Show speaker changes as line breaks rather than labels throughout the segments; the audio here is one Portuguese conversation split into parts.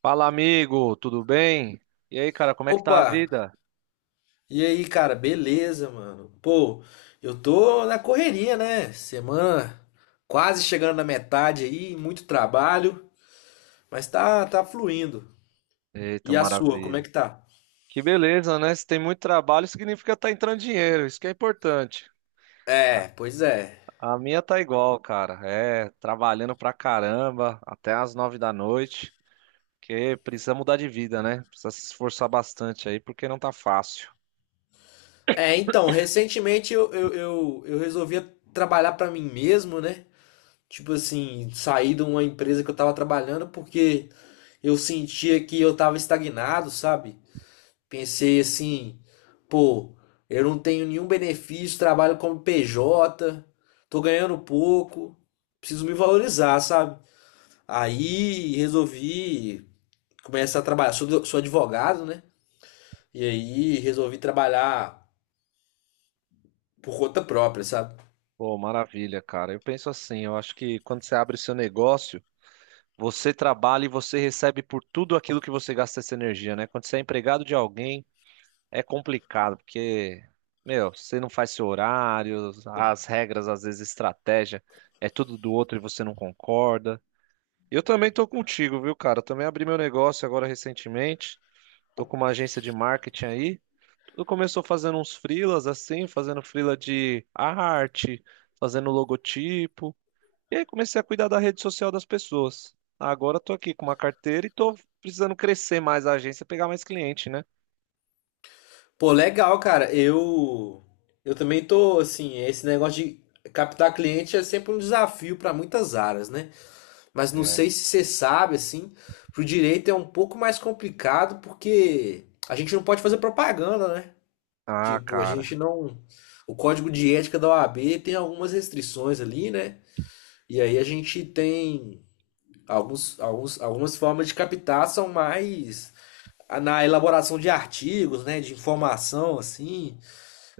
Fala, amigo, tudo bem? E aí, cara, como é que tá a
Opa!
vida?
E aí, cara, beleza, mano? Pô, eu tô na correria, né? Semana quase chegando na metade aí, muito trabalho, mas tá fluindo.
Eita,
E a sua, como é
maravilha.
que tá?
Que beleza, né? Se tem muito trabalho, significa tá entrando dinheiro, isso que é importante.
É, pois é.
A minha tá igual, cara. É, trabalhando pra caramba, até às nove da noite, que precisa mudar de vida, né? Precisa se esforçar bastante aí, porque não tá fácil.
É, então, recentemente eu resolvi trabalhar pra mim mesmo, né? Tipo assim, sair de uma empresa que eu tava trabalhando porque eu sentia que eu tava estagnado, sabe? Pensei assim, pô, eu não tenho nenhum benefício, trabalho como PJ, tô ganhando pouco, preciso me valorizar, sabe? Aí resolvi começar a trabalhar. Sou, sou advogado, né? E aí resolvi trabalhar por conta própria, sabe?
Pô, maravilha, cara. Eu penso assim, eu acho que quando você abre o seu negócio, você trabalha e você recebe por tudo aquilo que você gasta essa energia, né? Quando você é empregado de alguém, é complicado, porque, meu, você não faz seu horário, as regras, às vezes, estratégia, é tudo do outro e você não concorda. Eu também tô contigo, viu, cara? Eu também abri meu negócio agora recentemente. Tô com uma agência de marketing aí. Tudo começou fazendo uns freelas assim, fazendo freela de arte, fazendo logotipo. E aí comecei a cuidar da rede social das pessoas. Agora tô aqui com uma carteira e tô precisando crescer mais a agência, pegar mais cliente, né?
Pô, legal, cara. Eu também tô assim, esse negócio de captar cliente é sempre um desafio para muitas áreas, né? Mas não
É.
sei se você sabe, assim, pro direito é um pouco mais complicado porque a gente não pode fazer propaganda, né?
Ah,
Tipo, a gente
cara.
não. O código de ética da OAB tem algumas restrições ali, né? E aí a gente tem algumas formas de captar são mais na elaboração de artigos, né? De informação, assim.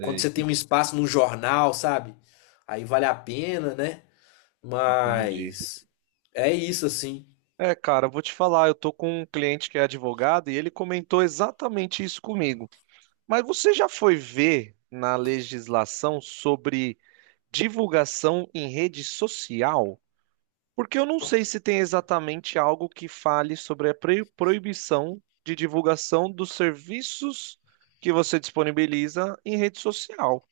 Quando você tem um espaço num jornal, sabe? Aí vale a pena, né?
Entendi.
Mas é isso, assim.
É, cara, eu vou te falar, eu tô com um cliente que é advogado e ele comentou exatamente isso comigo. Mas você já foi ver na legislação sobre divulgação em rede social? Porque eu não sei se tem exatamente algo que fale sobre a proibição de divulgação dos serviços que você disponibiliza em rede social.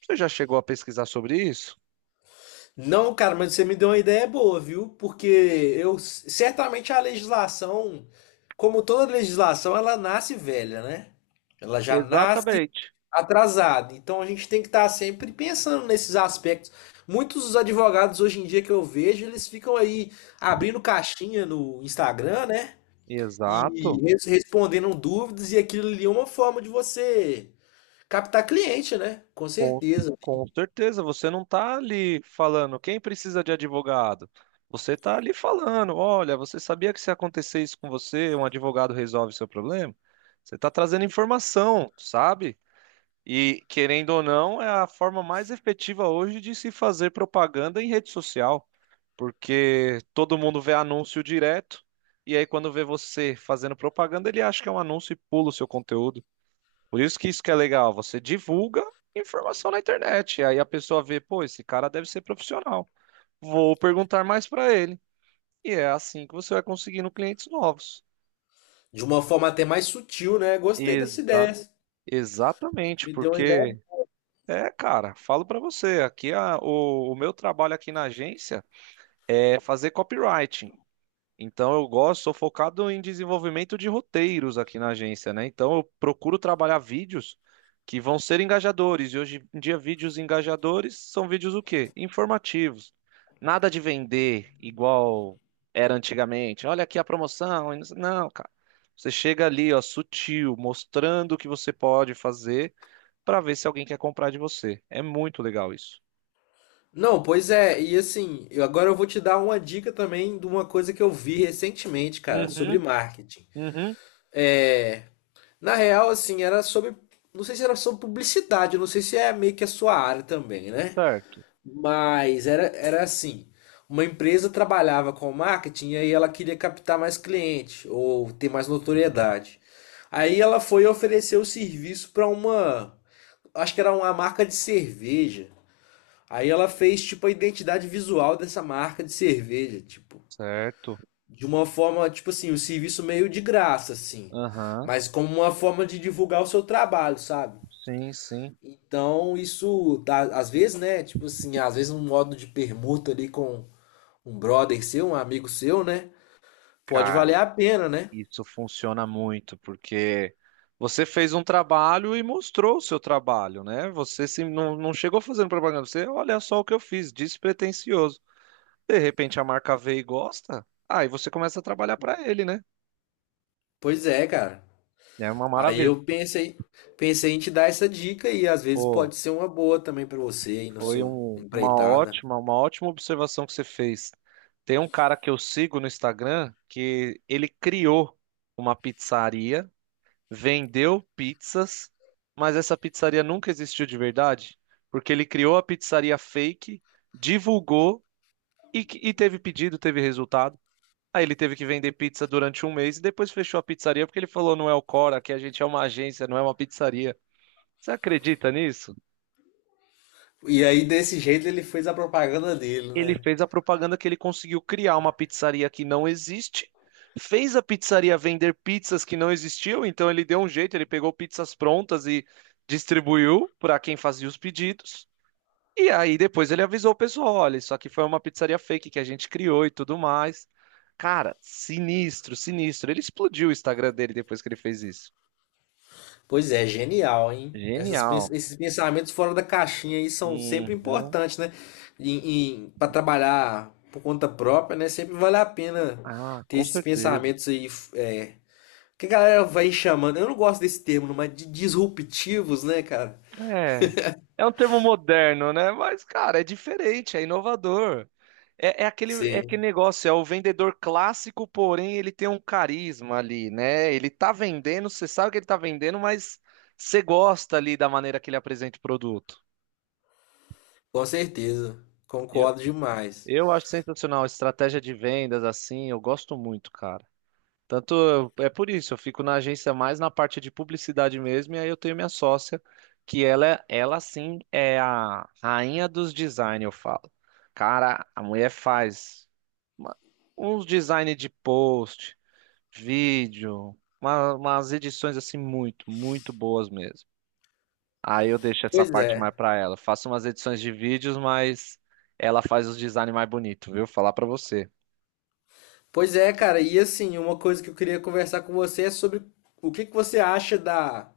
Você já chegou a pesquisar sobre isso?
Não, cara, mas você me deu uma ideia boa, viu? Porque eu certamente a legislação, como toda legislação, ela nasce velha, né? Ela já nasce
Exatamente.
atrasada. Então a gente tem que estar sempre pensando nesses aspectos. Muitos dos advogados hoje em dia que eu vejo, eles ficam aí abrindo caixinha no Instagram, né? E
Exato.
respondendo dúvidas, e aquilo ali é uma forma de você captar cliente, né? Com
Com,
certeza.
com certeza, você não está ali falando quem precisa de advogado. Você está ali falando, olha, você sabia que se acontecer isso com você, um advogado resolve seu problema? Você está trazendo informação, sabe? E querendo ou não, é a forma mais efetiva hoje de se fazer propaganda em rede social, porque todo mundo vê anúncio direto, e aí quando vê você fazendo propaganda, ele acha que é um anúncio e pula o seu conteúdo. Por isso que é legal, você divulga informação na internet, e aí a pessoa vê, pô, esse cara deve ser profissional. Vou perguntar mais para ele. E é assim que você vai conseguindo clientes novos.
De uma forma até mais sutil, né? Gostei dessa ideia.
Exato. Exatamente,
Me deu uma ideia.
porque é, cara, falo para você, aqui o meu trabalho aqui na agência é fazer copywriting. Então eu gosto, sou focado em desenvolvimento de roteiros aqui na agência, né? Então eu procuro trabalhar vídeos que vão ser engajadores. E hoje em dia, vídeos engajadores são vídeos o quê? Informativos. Nada de vender igual era antigamente. Olha aqui a promoção. Não, não, cara. Você chega ali, ó, sutil, mostrando o que você pode fazer para ver se alguém quer comprar de você. É muito legal isso.
Não, pois é, e assim, eu agora eu vou te dar uma dica também de uma coisa que eu vi recentemente, cara,
Uhum,
sobre marketing.
uhum,
É, na real, assim, era não sei se era sobre publicidade, não sei se é meio que a sua área também, né?
certo,
Mas era assim, uma empresa trabalhava com marketing e aí ela queria captar mais cliente ou ter mais notoriedade. Aí ela foi oferecer o serviço para uma, acho que era uma marca de cerveja. Aí ela fez, tipo, a identidade visual dessa marca de cerveja, tipo,
certo.
de uma forma, tipo assim, um serviço meio de graça, assim,
Aham,
mas como uma forma de divulgar o seu trabalho, sabe?
sim, sim.
Então, isso, dá, às vezes, né, tipo assim, às vezes um modo de permuta ali com um brother seu, um amigo seu, né, pode valer
Cara,
a pena, né?
isso funciona muito, porque você fez um trabalho e mostrou o seu trabalho, né? Você se, não, não chegou fazendo propaganda, você, olha só o que eu fiz, despretensioso. De repente a marca vê e gosta, aí você começa a trabalhar para ele, né?
Pois é, cara.
É uma
Aí
maravilha.
eu pensei, pensei em te dar essa dica e às vezes
Pô,
pode ser uma boa também pra você aí na
foi
sua
uma
empreitada.
uma ótima observação que você fez. Tem um cara que eu sigo no Instagram que ele criou uma pizzaria vendeu pizzas, mas essa pizzaria nunca existiu de verdade, porque ele criou a pizzaria fake, divulgou e, e teve pedido, teve resultado. Aí ele teve que vender pizza durante um mês e depois fechou a pizzaria porque ele falou, não é o Cora, que a gente é uma agência, não é uma pizzaria. Você acredita nisso?
E aí, desse jeito, ele fez a propaganda dele,
Ele
né?
fez a propaganda que ele conseguiu criar uma pizzaria que não existe, fez a pizzaria vender pizzas que não existiam, então ele deu um jeito, ele pegou pizzas prontas e distribuiu para quem fazia os pedidos. E aí depois ele avisou o pessoal, olha, isso aqui foi uma pizzaria fake que a gente criou e tudo mais. Cara, sinistro, sinistro. Ele explodiu o Instagram dele depois que ele fez isso.
Pois é, genial, hein? Essas,
Genial.
esses pensamentos fora da caixinha aí são sempre
Uhum.
importantes, né? Em, para trabalhar por conta própria, né? Sempre vale a pena
Ah,
ter
com
esses
certeza.
pensamentos aí, que a galera vai chamando, eu não gosto desse termo, não, mas de disruptivos, né, cara?
É, é um termo moderno, né? Mas, cara, é diferente, é inovador. É aquele
Sim,
negócio, é o vendedor clássico, porém ele tem um carisma ali, né? Ele tá vendendo, você sabe que ele tá vendendo, mas você gosta ali da maneira que ele apresenta o produto.
com certeza. Concordo demais.
Eu acho sensacional, estratégia de vendas assim, eu gosto muito, cara. Tanto é por isso, eu fico na agência mais na parte de publicidade mesmo, e aí eu tenho minha sócia, que ela, ela sim é a rainha dos design, eu falo. Cara, a mulher faz uma- uns design de post, vídeo, umas edições assim muito boas mesmo. Aí eu deixo essa
Pois
parte
é.
mais pra ela. Faço umas edições de vídeos, mas ela faz os designs mais bonitos, viu? Falar pra você.
Pois é, cara, e assim, uma coisa que eu queria conversar com você é sobre o que que você acha da,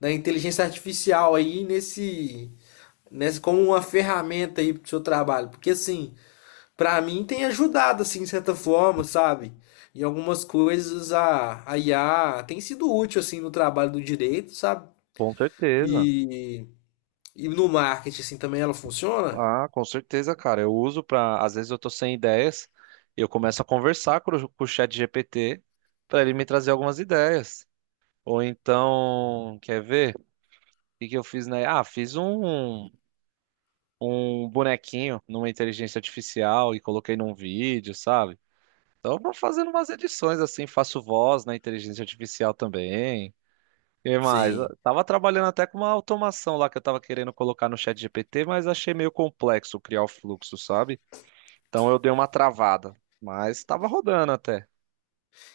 da inteligência artificial aí nesse, nesse como uma ferramenta aí pro seu trabalho, porque assim, pra mim tem ajudado assim de certa forma, sabe? Em algumas coisas a IA tem sido útil assim no trabalho do direito, sabe?
Com certeza.
E, e no marketing assim também ela funciona?
Ah, com certeza, cara. Eu uso pra. Às vezes eu tô sem ideias, eu começo a conversar com o chat GPT pra ele me trazer algumas ideias. Ou então, quer ver? O que que eu fiz, né? Ah, fiz um bonequinho numa inteligência artificial e coloquei num vídeo, sabe? Então, eu vou fazendo umas edições assim, faço voz na inteligência artificial também. Que mais?
Sim.
Eu tava trabalhando até com uma automação lá que eu tava querendo colocar no chat GPT, mas achei meio complexo criar o fluxo, sabe? Então eu dei uma travada, mas tava rodando até.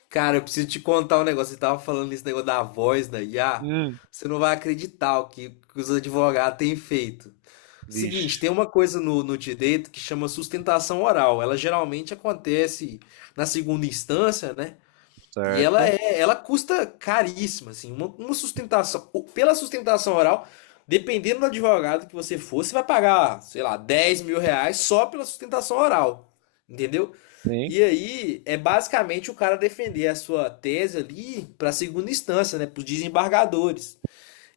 Cara, eu preciso te contar um negócio. Você tava falando esse negócio da voz da IA.
Hum,
Você não vai acreditar que os advogados têm feito.
vixe,
Seguinte, tem uma coisa no, no direito que chama sustentação oral. Ela geralmente acontece na segunda instância, né? E ela
certo?
é, ela custa caríssima, assim, uma sustentação, pela sustentação oral, dependendo do advogado que você for, você vai pagar, sei lá, R$ 10.000 só pela sustentação oral, entendeu?
Sim.
E aí é basicamente o cara defender a sua tese ali para segunda instância, né, para os desembargadores.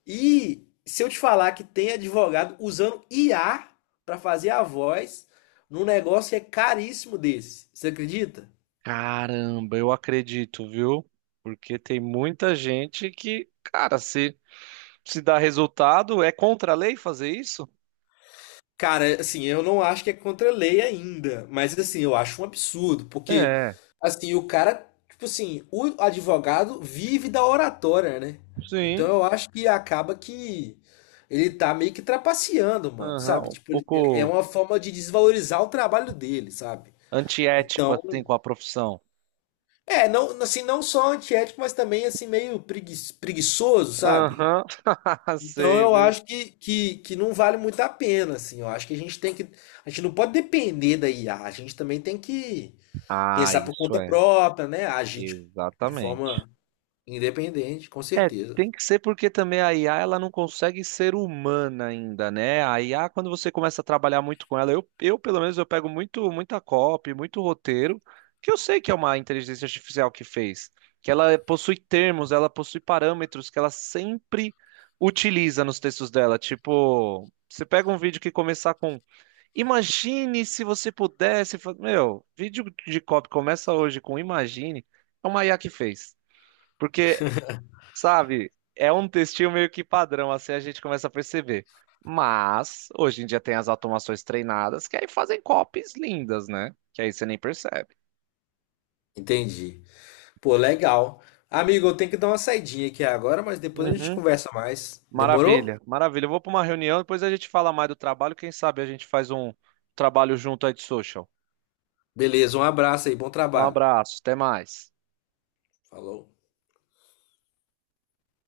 E se eu te falar que tem advogado usando IA para fazer a voz num negócio que é caríssimo desse, você acredita?
Caramba, eu acredito, viu? Porque tem muita gente que, cara, se dá resultado, é contra a lei fazer isso?
Cara, assim, eu não acho que é contra a lei ainda, mas assim, eu acho um absurdo, porque
É,
assim, o cara, tipo assim, o advogado vive da oratória, né? Então
sim.
eu acho que acaba que ele tá meio que trapaceando, mano, sabe?
Aham, um
Tipo, é
pouco
uma forma de desvalorizar o trabalho dele, sabe?
antiético
Então,
assim com a profissão.
é, não, assim, não só antiético, mas também assim meio preguiçoso, sabe?
Aham,
Então
sei,
eu
viu?
acho que não vale muito a pena, assim. Eu acho que a gente tem que. A gente não pode depender da IA. A gente também tem que
Ah,
pensar por
isso
conta
é,
própria, né? Agir de
exatamente.
forma independente, com
É,
certeza.
tem que ser porque também a IA ela não consegue ser humana ainda, né? A IA, quando você começa a trabalhar muito com ela, eu pelo menos eu pego muito muita copy, muito roteiro, que eu sei que é uma inteligência artificial que fez, que ela possui termos, ela possui parâmetros que ela sempre utiliza nos textos dela. Tipo, você pega um vídeo que começar com Imagine se você pudesse. Meu, vídeo de cop começa hoje com Imagine. É o Maiá que fez. Porque, sabe, é um textinho meio que padrão, assim a gente começa a perceber. Mas, hoje em dia tem as automações treinadas que aí fazem copies lindas, né? Que aí você nem percebe.
Entendi. Pô, legal. Amigo, eu tenho que dar uma saidinha aqui agora, mas depois a gente
Uhum.
conversa mais. Demorou?
Maravilha, maravilha. Eu vou para uma reunião, depois a gente fala mais do trabalho. Quem sabe a gente faz um trabalho junto aí de social.
Beleza, um abraço aí, bom
Um
trabalho.
abraço, até mais.
Falou.